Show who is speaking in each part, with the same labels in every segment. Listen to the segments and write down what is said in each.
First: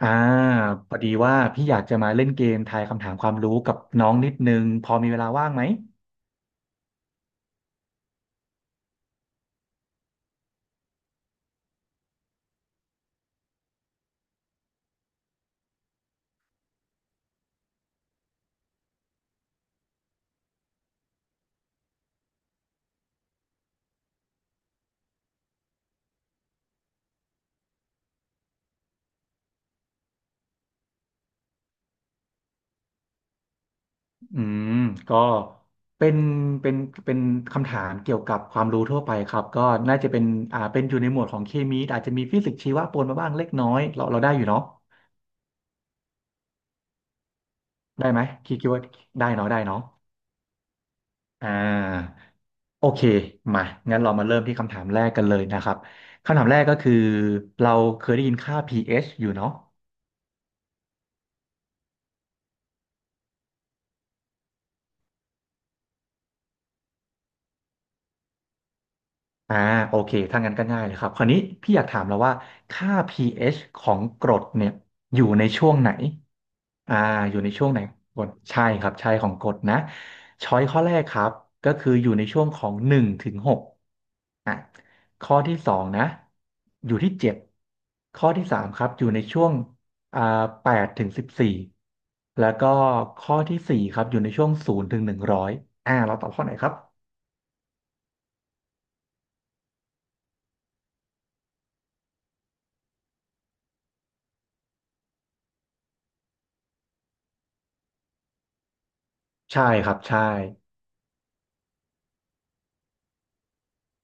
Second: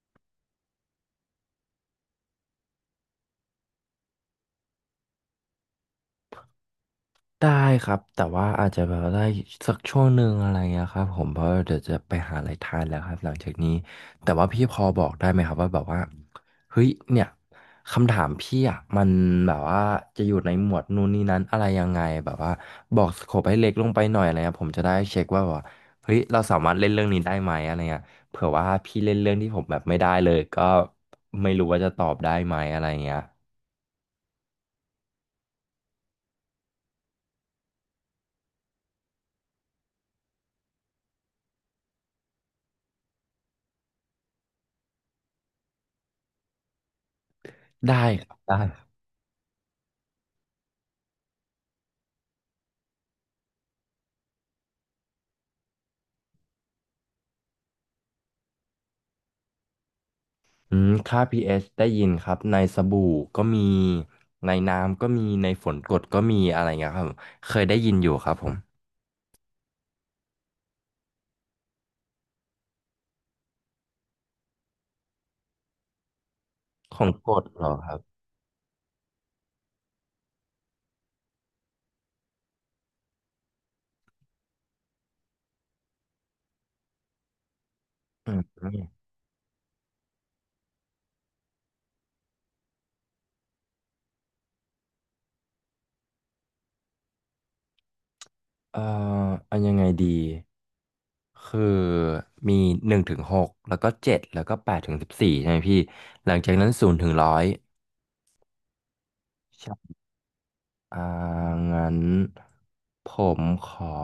Speaker 1: อ่าพอดีว่าพี่อยากจะมาเล่นเกมทายคำถามความรู้กับน้องนิดนึงพอมีเวลาว่างไหม
Speaker 2: ได้ครับแต่ว่าอาจจะแบบได้สักช่วงหนึ่งอะไรเงี้ยครับผมเพราะเดี๋ยวจะไปหาอะไรทานแล้วครับหลังจากนี้แต่ว่าพี่พอบอกได้ไหมครับว่าแบบว่าเฮ้ยเนี่ยคำถามพี่อ่ะมันแบบว่าจะอยู่ในหมวดนู่นนี่นั้นอะไรยังไงแบบว่าบอกสโคปให้เล็กลงไปหน่อยอะไรเงี้ยผมจะได้เช็คว่าแบบว่าเฮ้ยเราสามารถเล่นเรื่องนี้ได้ไหมอะไรเงี้ยเผื่อว่าพี่เล่นเรื่องที่ผมแบบไม่ได้เลยก็ไม่รู้ว่าจะตอบได้ไหมอะไรเงี้ย
Speaker 1: อืมก็เป็นเป็นเป็นคำถามเกี่ยวกับความรู้ทั่วไปครับก็น่าจะเป็นอยู่ในหมวดของเคมีอาจจะมีฟิสิกส์ชีวะปนมาบ้างเล็กน้อยเราได้อยู่เนาะ
Speaker 2: ได้
Speaker 1: ได้ไหม
Speaker 2: ครับ
Speaker 1: คิดว่า
Speaker 2: ได้
Speaker 1: ได้เนาะได้เนาะอ่าโอเคมางั้นเรามาเริ่มที่คำถามแรกกันเลยนะครับคำถามแรกก็คือเราเคยได้ยินค่า pH อชอยู่เนาะ
Speaker 2: ค่า p ชได้ยินครับในสบู่ก็มีในน้ำก็มีในฝนกรดก็มีอะไรเงี้ยครับเคยได้ยินอยู่ครับผม
Speaker 1: อ่าโอเคถ้างั้นก็ง่ายเลยครับคราวนี้พี่อยากถามแล้วว่าค่า pH ของกรดเนี่ยอยู่ในช่วงไหนอ่า
Speaker 2: ของกร
Speaker 1: อยู่
Speaker 2: ด
Speaker 1: ใน
Speaker 2: เหร
Speaker 1: ช่วง
Speaker 2: อ
Speaker 1: ไหน
Speaker 2: ครับ
Speaker 1: กรดใช่ครับใช่ของกรดนะช้อยข้อแรกครับก็คืออยู่ในช่วงของหนึ่งถึงหกอ่ะข้อที่สองนะอยู่ที่เจ็ดข้อ
Speaker 2: อื
Speaker 1: ที่สา
Speaker 2: ม
Speaker 1: มครับอยู่ในช่วงอ่าแปดถึงสิบสี่แล้วก็ข้อที่สี่ครับอยู่ในช่วง0-100เราตอบข้อไหนครับ
Speaker 2: เอ่ออันยังไงดีคือมีหนึ่งถึงหกแล้วก็เจ็ดแล้วก็แปดถึงสิบสี่ใช่ไหมพี่หลังจากนั้นศูนย์ถึงร้อย
Speaker 1: ใช่ครั
Speaker 2: ใช่
Speaker 1: บใช่
Speaker 2: อ่างั้นผมขอ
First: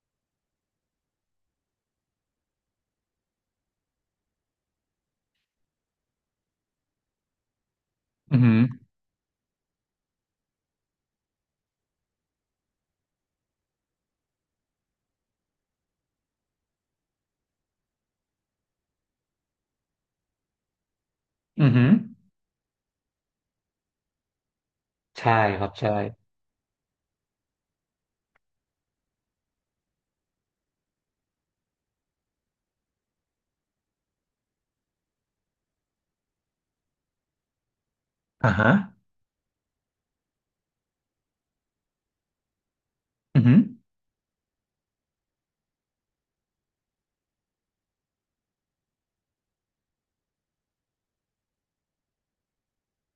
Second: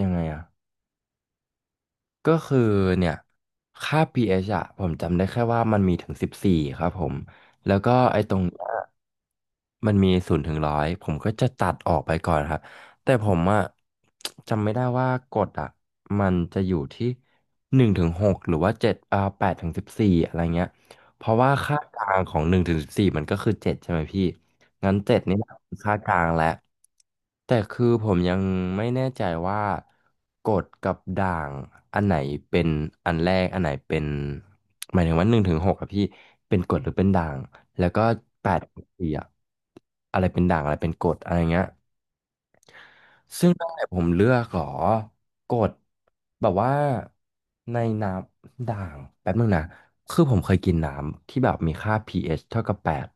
Speaker 2: ยังไงอะ ก็คือเนี่ยค่า pH อะผมจำได้แค่ว่ามันมีถึงสิบสี่ครับผมแล้วก็ไอ้ตร
Speaker 1: อื
Speaker 2: ง
Speaker 1: อหื
Speaker 2: เนี้
Speaker 1: อ
Speaker 2: ยมันมีศูนย์ถึงร้อยผมก็จะตัดออกไปก่อนครับแต่ผมอะจำไม่ได้ว่ากฎอะมันจะอยู่ที่หนึ่งถึงหกหรือว่าเจ็ดอ่าแปดถึงสิบสี่อะไรเงี้ยเพราะว่า
Speaker 1: อือ
Speaker 2: ค่า
Speaker 1: หือ
Speaker 2: กลางของหนึ่งถึงสิบสี่มันก็คือเจ็ดใช่ไหมพี่งั้นเจ็ด
Speaker 1: ใช่
Speaker 2: นี่แหละ
Speaker 1: ครับ
Speaker 2: คือ
Speaker 1: ใช่
Speaker 2: ค่ากลางแล้ว แต่คือผมยังไม่แน่ใจว่ากดกับด่างอันไหนเป็นอันแรกอันไหนเป็นหมายถึงว่าหนึ่งถึงหกอะพี่เป็นกดหรือเป็นด่างแล้วก็แป
Speaker 1: อ่า
Speaker 2: ด
Speaker 1: ฮะ
Speaker 2: ถึงสี่อะอะไรเป็นด่างอะไรเป็นกดอะไรเงี้ย
Speaker 1: อื
Speaker 2: ซึ่ง
Speaker 1: อือ
Speaker 2: ตั้งแต่ผมเลือกหรอกดแบบว่าในน้ำด่างแป๊บนึงนะคือผมเคยกินน้ำที่แบบมีค่า pH เอชเท่ากับแปด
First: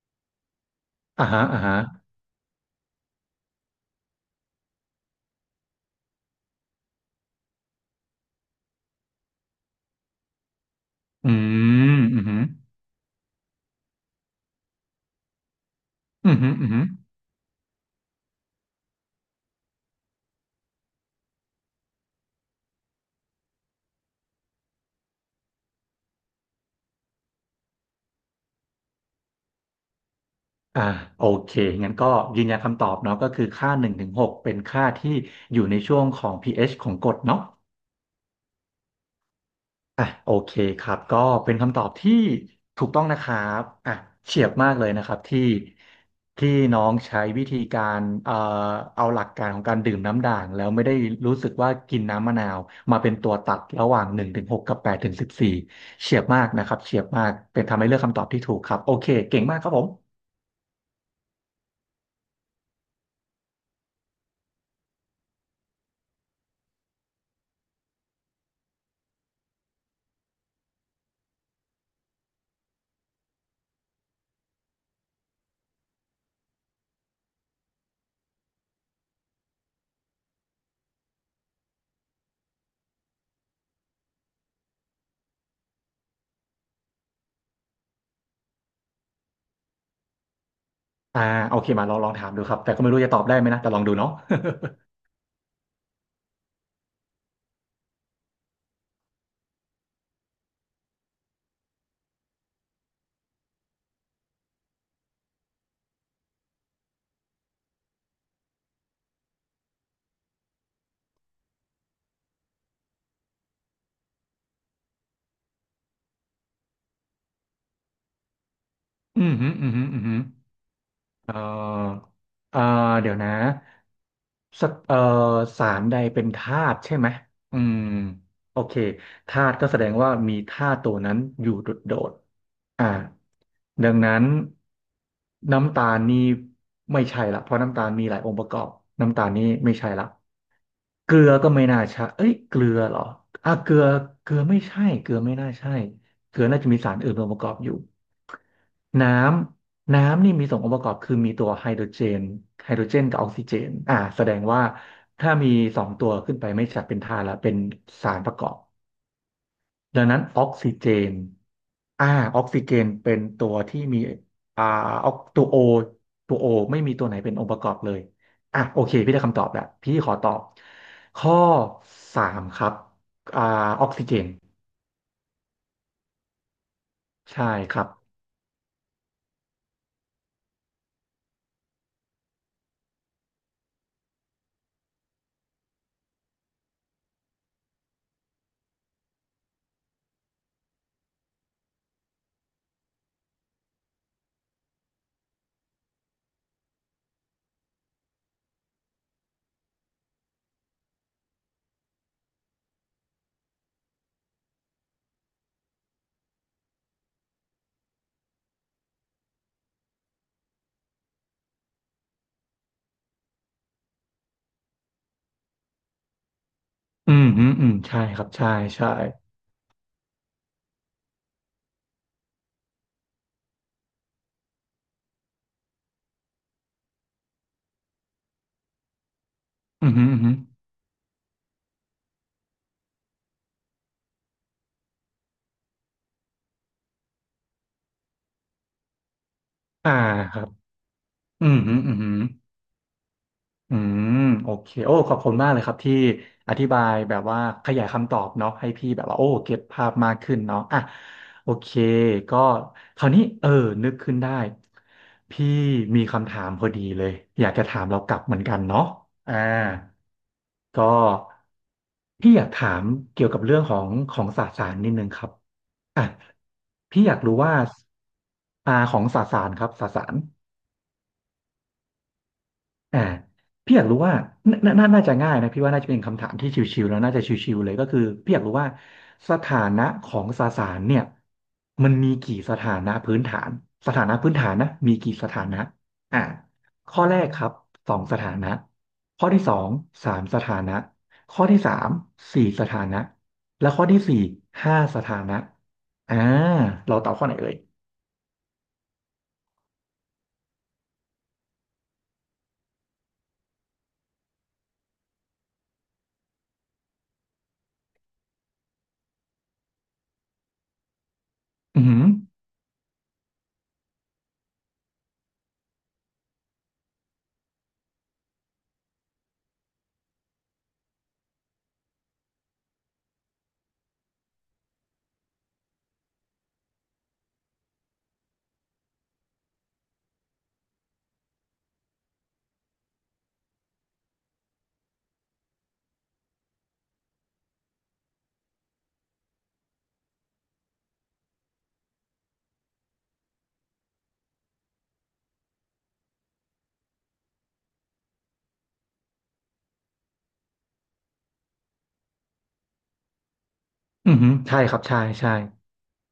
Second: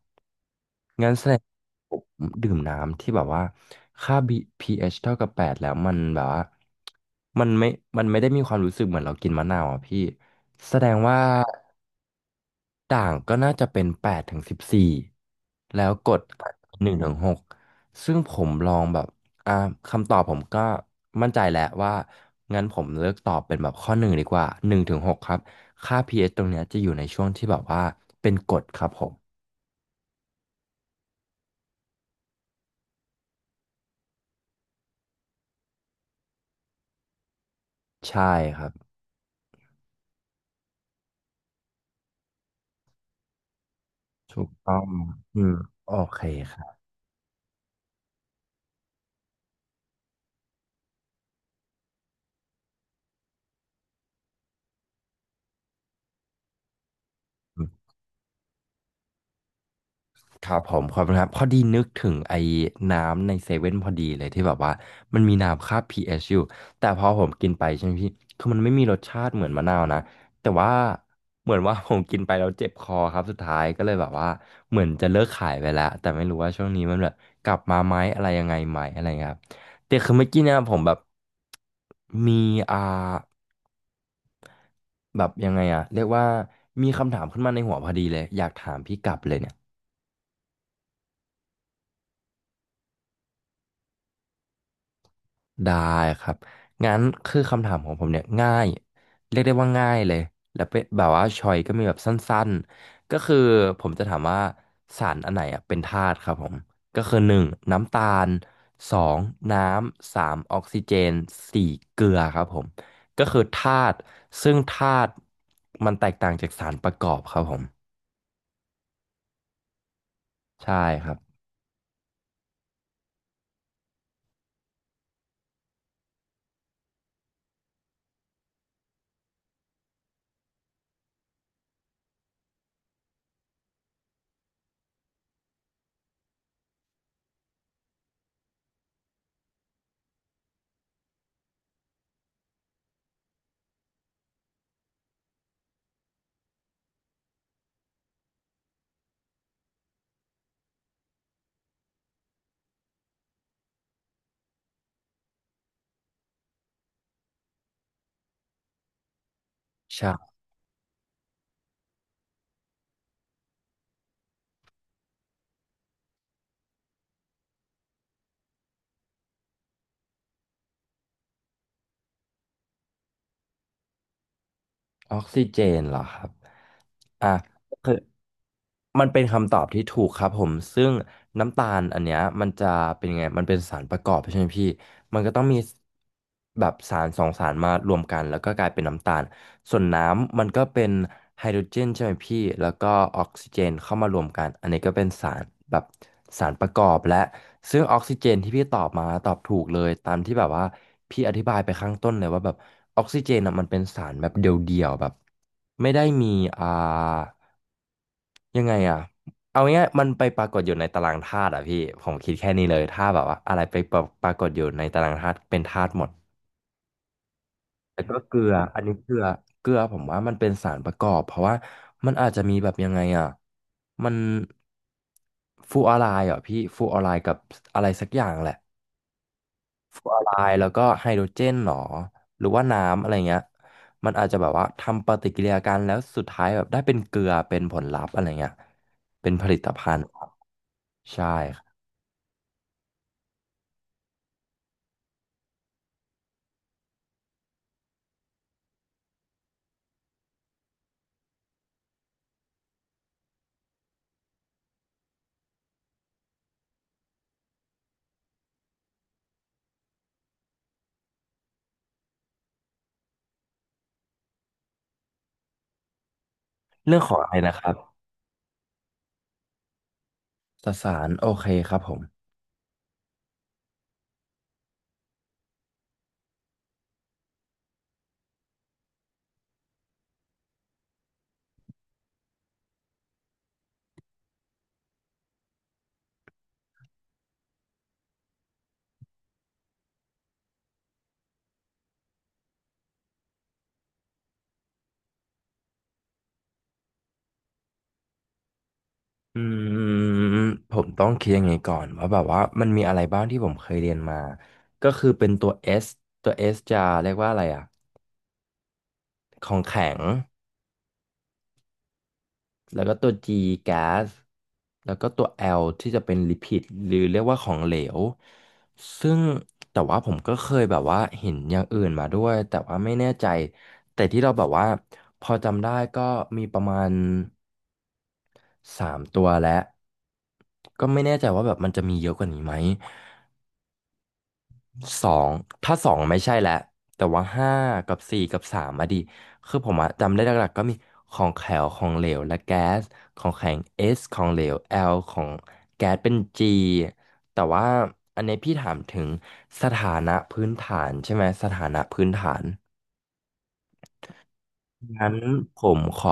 Speaker 2: งั้นแส
Speaker 1: อ่า
Speaker 2: ดง
Speaker 1: ฮะอ่าฮะ
Speaker 2: ผมดื่มน้ำที่แบบว่าค่า B pH เอชเท่ากับแปดแล้วมันแบบว่ามันไม่มันไม่ได้มีความรู้สึกเหมือนเรากินมะนาวอ่ะพี่แสดงว่า
Speaker 1: อืม อือือ
Speaker 2: ด่างก็น่าจะเป็นแปดถึงสิบสี่แล้วกด
Speaker 1: อือืออือื
Speaker 2: ห
Speaker 1: อ
Speaker 2: นึ่งถึงหกซึ่งผมลองแบบอ่าคำตอบผมก็มั่นใจแล้วว่างั้นผมเลือกตอบเป็นแบบข้อหนึ่งดีกว่าหนึ่งถึงหกครับค่า pH ตรงเนี้ยจะอยู่ในช่วงที่แบบว่าเป็นกรดครับผม
Speaker 1: อ่าโอเคงั้นก็ยืนยันคำตอบเนาะก็คือค่าหนึ่งถึงหกเป็นค่าที่อยู่ในช่วงของ pH ของกรดเนาะ
Speaker 2: ใช่ครับ
Speaker 1: อ่ะโอเคครับก็เป็นคำตอบที่ถูกต้องนะครับอ่ะเฉี
Speaker 2: ถู
Speaker 1: ยบ
Speaker 2: ก
Speaker 1: มาก
Speaker 2: ต้อ
Speaker 1: เล
Speaker 2: ง
Speaker 1: ยนะครับ
Speaker 2: อื
Speaker 1: ที่
Speaker 2: มโอเค
Speaker 1: ที่
Speaker 2: ครับ
Speaker 1: น้องใช้วิธีการเอาหลักการของการดื่มน้ำด่างแล้วไม่ได้รู้สึกว่ากินน้ำมะนาวมาเป็นตัวตัดระหว่างหนึ่งถึงหกกับแปดถึงสิบสี่เฉียบมากนะครับเฉียบมากเป็นทำให้เลือกคำตอบที่ถูกครับโอเคเก่งมากครับผม
Speaker 2: ครับผมขอบคุณครับ พอดีนึกถึงไอ้น้ำในเซเว่นพอดีเลยที่แบบว่ามันมีน้ำค่า pH อชอยู่แต่พอผมกินไปใช่ไหมพี่ คือมันไม่มีรสชาติเหมือนมะนาวนะ แต่ว่าเหมือนว่า ผมกินไปแล้วเจ็บคอครับสุดท้ายก็เลยแบบว่าเหมือนจะเลิกขายไปแล้ว แต่ไม่รู้ว่าช่วงนี้มันแบบกลับมาไหมอะไรยังไงไหมอะไรเงี้ยครับแต่คือเมื่อกี้เนี่ยผมแบบมีอ่า แบบยังไงอะเรียกว่ามีคำถามขึ้นมาในหัวพอดีเลยอยากถามพี่กลับเลยเนี่ย
Speaker 1: อ่าโอเคมาลองลองถามดูครับแต่ก็ไม่รู้จะตอบได้ไหมนะแต่ลองดูเนาะ
Speaker 2: ได้ครับงั้นคือคำถามของผมเนี่ยง่ายเรียกได้ว่าง่ายเลยแล้วเป็นแบบว่าชอยก็มีแบบสั้นๆก็คือผมจะถามว่าสารอันไหนอะเป็นธาตุครับผมก็คือหนึ่งน้ำตาลสองน้ำสามออกซิเจนสี่เกลือครับผมก็คือธาตุซึ่งธาตุมันแตกต่างจากสารประกอบครับผม
Speaker 1: อืมฮึอืมฮึอืมฮึ
Speaker 2: ใช่ครับ
Speaker 1: เอ่อเอ่อเดี๋ยวนะสักสารใดเป็นธาตุใช่ไหมอืมโอเคธาตุก็แสดงว่ามีธาตุตัวนั้นอยู่โดดๆดังนั้นน้ำตาลนี่ไม่ใช่ละเพราะน้ำตาลมีหลายองค์ประกอบน้ำตาลนี่ไม่ใช่ละ เกลือก็ไม่น่าใช่เอ้ยเกลือเหรออ่ะเกลือ เกลือไม่ใช่เกลือไม่น่าใช่เกลือน่าจะมีสารอื่นองค์ประกอบอยู่ น้น้ำนี่มีสององค์ประกอบคือมีตัวไฮโดรเจนกับออกซิเจนแสดงว่าถ้ามีสองตัวขึ้นไปไม่ใช่เป็นธาตุละเป็นสารประกอบ ดังนั้น
Speaker 2: ใช่
Speaker 1: นอ่าออกซิเจนเป็นตัวที่มีอ่าออกตัวโอไม่มีตัวไหนเป็นองค์ประกอบเลยอ่ะโอเคพี่ได้คำตอบแล้วพี่ขอตอบข้อสามครับอ่าออกซิเจน
Speaker 2: ออกซิเจนเหรอครับ อ่ะ
Speaker 1: ใช่ครับ
Speaker 2: คือมันเป็นคำตอบที่ถูกครับผมซึ่งน้ำตาลอันเนี้ยมันจะเป็นยังไงมันเป็นสารประกอบใช่ไหมพี่มันก็ต้องมีแบบสารสองสารมารวมกันแล้วก็กลายเป็นน้ำตาลส่วนน้ำมันก็เป็นไฮโดรเจนใช่ไหมพี่แล้วก็ออกซิเจนเข้ามารวมกันอันนี้ก็เป็นสารแบบสารประกอบและซึ่งออกซิเจนที่พี่ตอบมาตอบถูกเลยตามที่แบบว่าพี่อธิบายไปข้างต้นเลยว่าแบบออกซิเจนอ่ะมันเป็นสารแบบเดียวๆแบบไม่ได้มีอ่า ยังไงอ่ะเอาง่ายๆมันไปปรากฏอยู่ในตารางธาตุอ่ะพี่ผมคิดแค่นี้เลยถ้าแบบว่าอะไรไปปรปรากฏอยู่ในตารางธาตุเป็นธาตุหมด
Speaker 1: อืมฮึอืมใช่
Speaker 2: แล้วก็
Speaker 1: ครับ
Speaker 2: เกลื
Speaker 1: ใช่
Speaker 2: ออัน
Speaker 1: ใช่
Speaker 2: นี้เกลือเกลือผมว่ามันเป็นสารประกอบเพราะว่ามันอาจจะมีแบบยังไงอ่ะมันฟลูออไรด์เหรอพี่ฟลูออไรด์กับอะไรสักอย่างแหละ
Speaker 1: อืม
Speaker 2: ฟ
Speaker 1: ฮึ
Speaker 2: ลู
Speaker 1: อื
Speaker 2: ออ
Speaker 1: ม
Speaker 2: ไร
Speaker 1: ฮึ
Speaker 2: ด์แล้วก็ไฮโดรเจนหรอหรือว่าน้ำอะไรเงี้ยมันอาจจะแบบว่าทำปฏิกิริยากันแล้วสุดท้ายแบบได้เป็นเกลือเป็นผลลัพธ์อะไรเงี้ยเป็นผลิตภั
Speaker 1: อ่า
Speaker 2: ณฑ์
Speaker 1: ครับ
Speaker 2: ใช่
Speaker 1: อืม
Speaker 2: ครั
Speaker 1: ฮึ
Speaker 2: บ
Speaker 1: อืมฮึ อืมโอเคโอ้ขอบคุณมากเลยครับที่อธิบายแบบว่าขยายคำตอบเนาะให้พี่แบบว่าโอ้เก็ตภาพมากขึ้นเนาะอ่ะโอเคก็คราวนี้เออนึกขึ้นได้พี่มีคำถามพอดีเลยอยากจะถามเรากลับเหมือนกันเนาะอ่าก็พี่อยากถามเกี่ยวกับเรื่องของของสสารนิดนึงครับอ่ะ
Speaker 2: เรื่อง
Speaker 1: พี่
Speaker 2: ข
Speaker 1: อ
Speaker 2: อ
Speaker 1: ยา
Speaker 2: ง
Speaker 1: ก
Speaker 2: อะ
Speaker 1: รู้
Speaker 2: ไร
Speaker 1: ว่า
Speaker 2: นะครับ
Speaker 1: ของสสารครับสสาร
Speaker 2: สสารโอเคครับผม
Speaker 1: อ่าพี่อยากรู้ว่าน่าจะง่ายนะพี่ว่าน่าจะเป็นคำถามที่ชิวๆแล้วน่าจะชิวๆเลยก็คือพี่อยากรู้ว่าสถานะของสสารเนี่ยมันมีกี่สถานะพื้นฐานสถานะพื้นฐานนะมีกี่สถานะอ่าข้อแรกครับสองสถานะข้อที่สองสามสถานะข้อที่สามสี่สถานะและข้อที่สี่ห้าสถานะอ่าเราตอบข้อไหนเอ่ย
Speaker 2: อืมผมต้องคิดยังไงก่อนว่าแบบว่ามันมีอะไรบ้างที่ผมเคยเรียนมาก็คือเป็นตัว S ตัว S จะเรียกว่าอะไรของแข็ง
Speaker 1: อือหือ
Speaker 2: แล้วก็ตัว G แก๊สแล้วก็ตัว L ที่จะเป็นลิพิดหรือเรียกว่าของเหลวซึ่งแต่ว่าผมก็เคยแบบว่าเห็นอย่างอื่นมาด้วยแต่ว่าไม่แน่ใจแต่ที่เราแบบว่าพอจำได้ก็มีประมาณ สามตัวและก็ไม่แน่ใจว่าแบบมันจะมีเยอะกว่านี้ไหมสองถ้าสองไม่ใช่แล้วแต่ว่าห้ากับสี่กับสามอะดิคือผมอะจำได้หลักๆก็มีของแข็งของเหลวและแก๊สของแข็ง S ของเหลว L ของแก๊สเป็น G แต่ว่าอันนี้พี่ถามถึงสถานะพื้นฐานใช่ไหมสถานะพื้นฐาน
Speaker 1: อือหือใช่ครับใช่
Speaker 2: งั้น
Speaker 1: ใช่
Speaker 2: ผมขอ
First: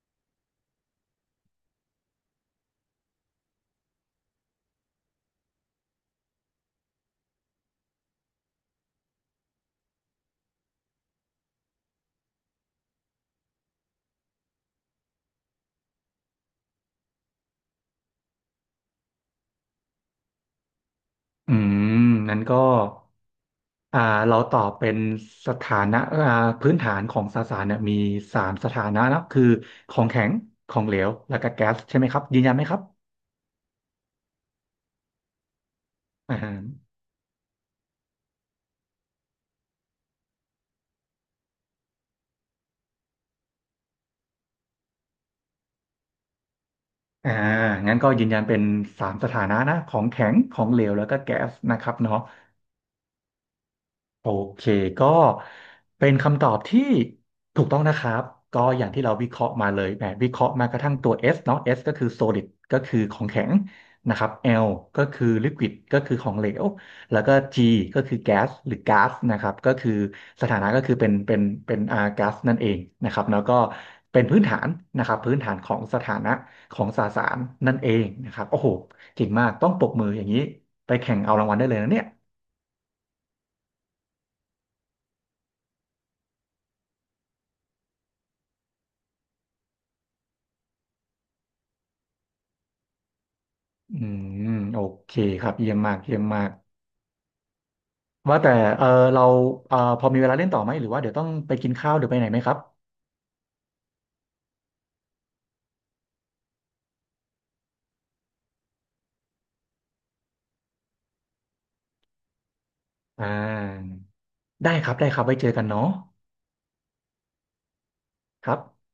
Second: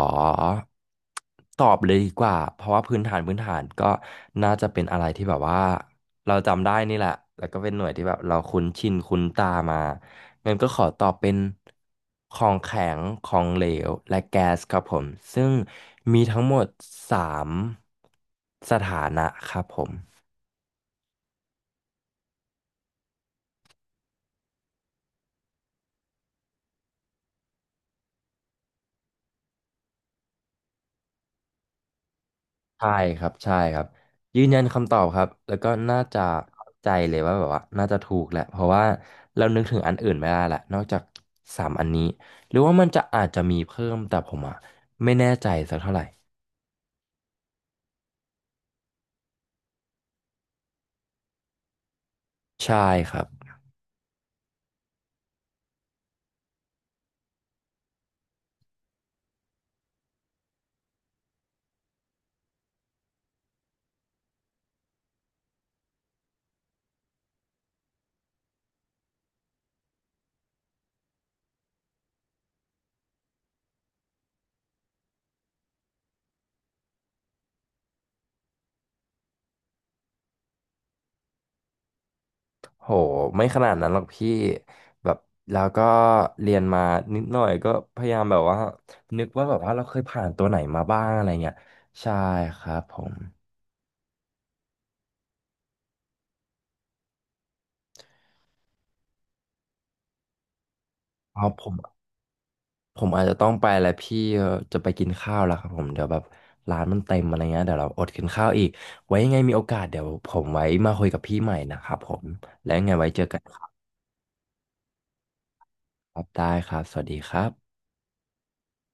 Speaker 2: ตอบเลยดีกว่าเพราะว่าพื้นฐานก็น่าจะเป็นอะไรที่แบบว่าเราจำได้นี่แหละแล้วก็เป็นหน่วยที่แบบเราคุ้นชินคุ้นตามางั้นก็ขอตอบเป็นของแข็งของเหลวและแก๊สครับผมซึ่งมีทั้งหมดสามสถานะครับผม
Speaker 1: อืมนั้นก็อ่าเราตอบเป็นสถานะพื้นฐานของสสารเนี่ยมีสามสถานะนะคือของแข็งของเหลวแล้วก็แก๊สใช่ไหมครับยืนยันไหมครับ
Speaker 2: ใช่ครับใช่ครับยืนยันคำตอบครับแล้วก็น่าจะ
Speaker 1: อ่า
Speaker 2: เข้าใจเลยว่าแบบว่าน่าจะถูกแหละเพราะว่าเรานึกถึงอันอื่นไม่ได้ละนอกจากสามอันนี้หรือว่ามันจะอาจจะมีเพิ่มแต่ผมอ่ะไม่แน่ใจสักเท่าไหร่
Speaker 1: อ่างั้นก็ยืนยันเป็นสามสถานะนะของแข็งของเหลวแล้วก็แก๊สนะครับเนาะ
Speaker 2: ใช่ครับ
Speaker 1: โอเคก็เป็นคำตอบที่ถูกต้องนะครับก็อย่างที่เราวิเคราะห์มาเลยแหมวิเคราะห์มากระทั่งตัว S เนาะ S ก็คือ solid ก็คือของแข็งนะครับ L ก็คือ liquid ก็คือของเหลวแล้วก็ G ก็คือ gas หรือ gas นะครับก็คือสถานะก็คือเป็น gas นั่นเองนะครับแล้วก็เป็นพื้นฐานนะครับพื้นฐานของสถานะของสสารนั่นเองนะครับโอ้โหเก่งมากต้องปรบมืออย่างนี้ไปแข่งเอารางวัลได้เลยนะเนี่ย
Speaker 2: โหไม่ขนาดนั้นหรอกพี่แบบแล้วก็เรียนมานิดหน่อยก็พยายามแบบว่านึกว่าแบบว่าเราเคยผ่านตัวไหนมาบ้างอะไรเงี้ยใช่ครับผม
Speaker 1: อืมโอเคครับเยี่ยมมากเยี่ยมมากว่าแต่เออเราพอมีเวลาเล่นต่อไหมหรือว่าเดี๋ยวต้อง
Speaker 2: เอา
Speaker 1: ไป
Speaker 2: ผ
Speaker 1: กิน
Speaker 2: ม
Speaker 1: ข้าวหรือไปไหนไหมครับ
Speaker 2: ผมอาจจะต้องไปแล้วพี่จะไปกินข้าวแล้วครับผมเดี๋ยวแบบร้านมันเต็มอะไรเงี้ยเดี๋ยวเราอดกินข้าวอีกไว้ยังไงมีโอกาสเดี๋ยวผมไว้มาคุยกับพี่ใหม่นะครับผมแล้วยังไงไว้เจอ
Speaker 1: อ่
Speaker 2: กันครั
Speaker 1: าได้ครับได้ครับไว้เจอกันเนาะ
Speaker 2: บได้ครับสวัสดีครับ
Speaker 1: ครับ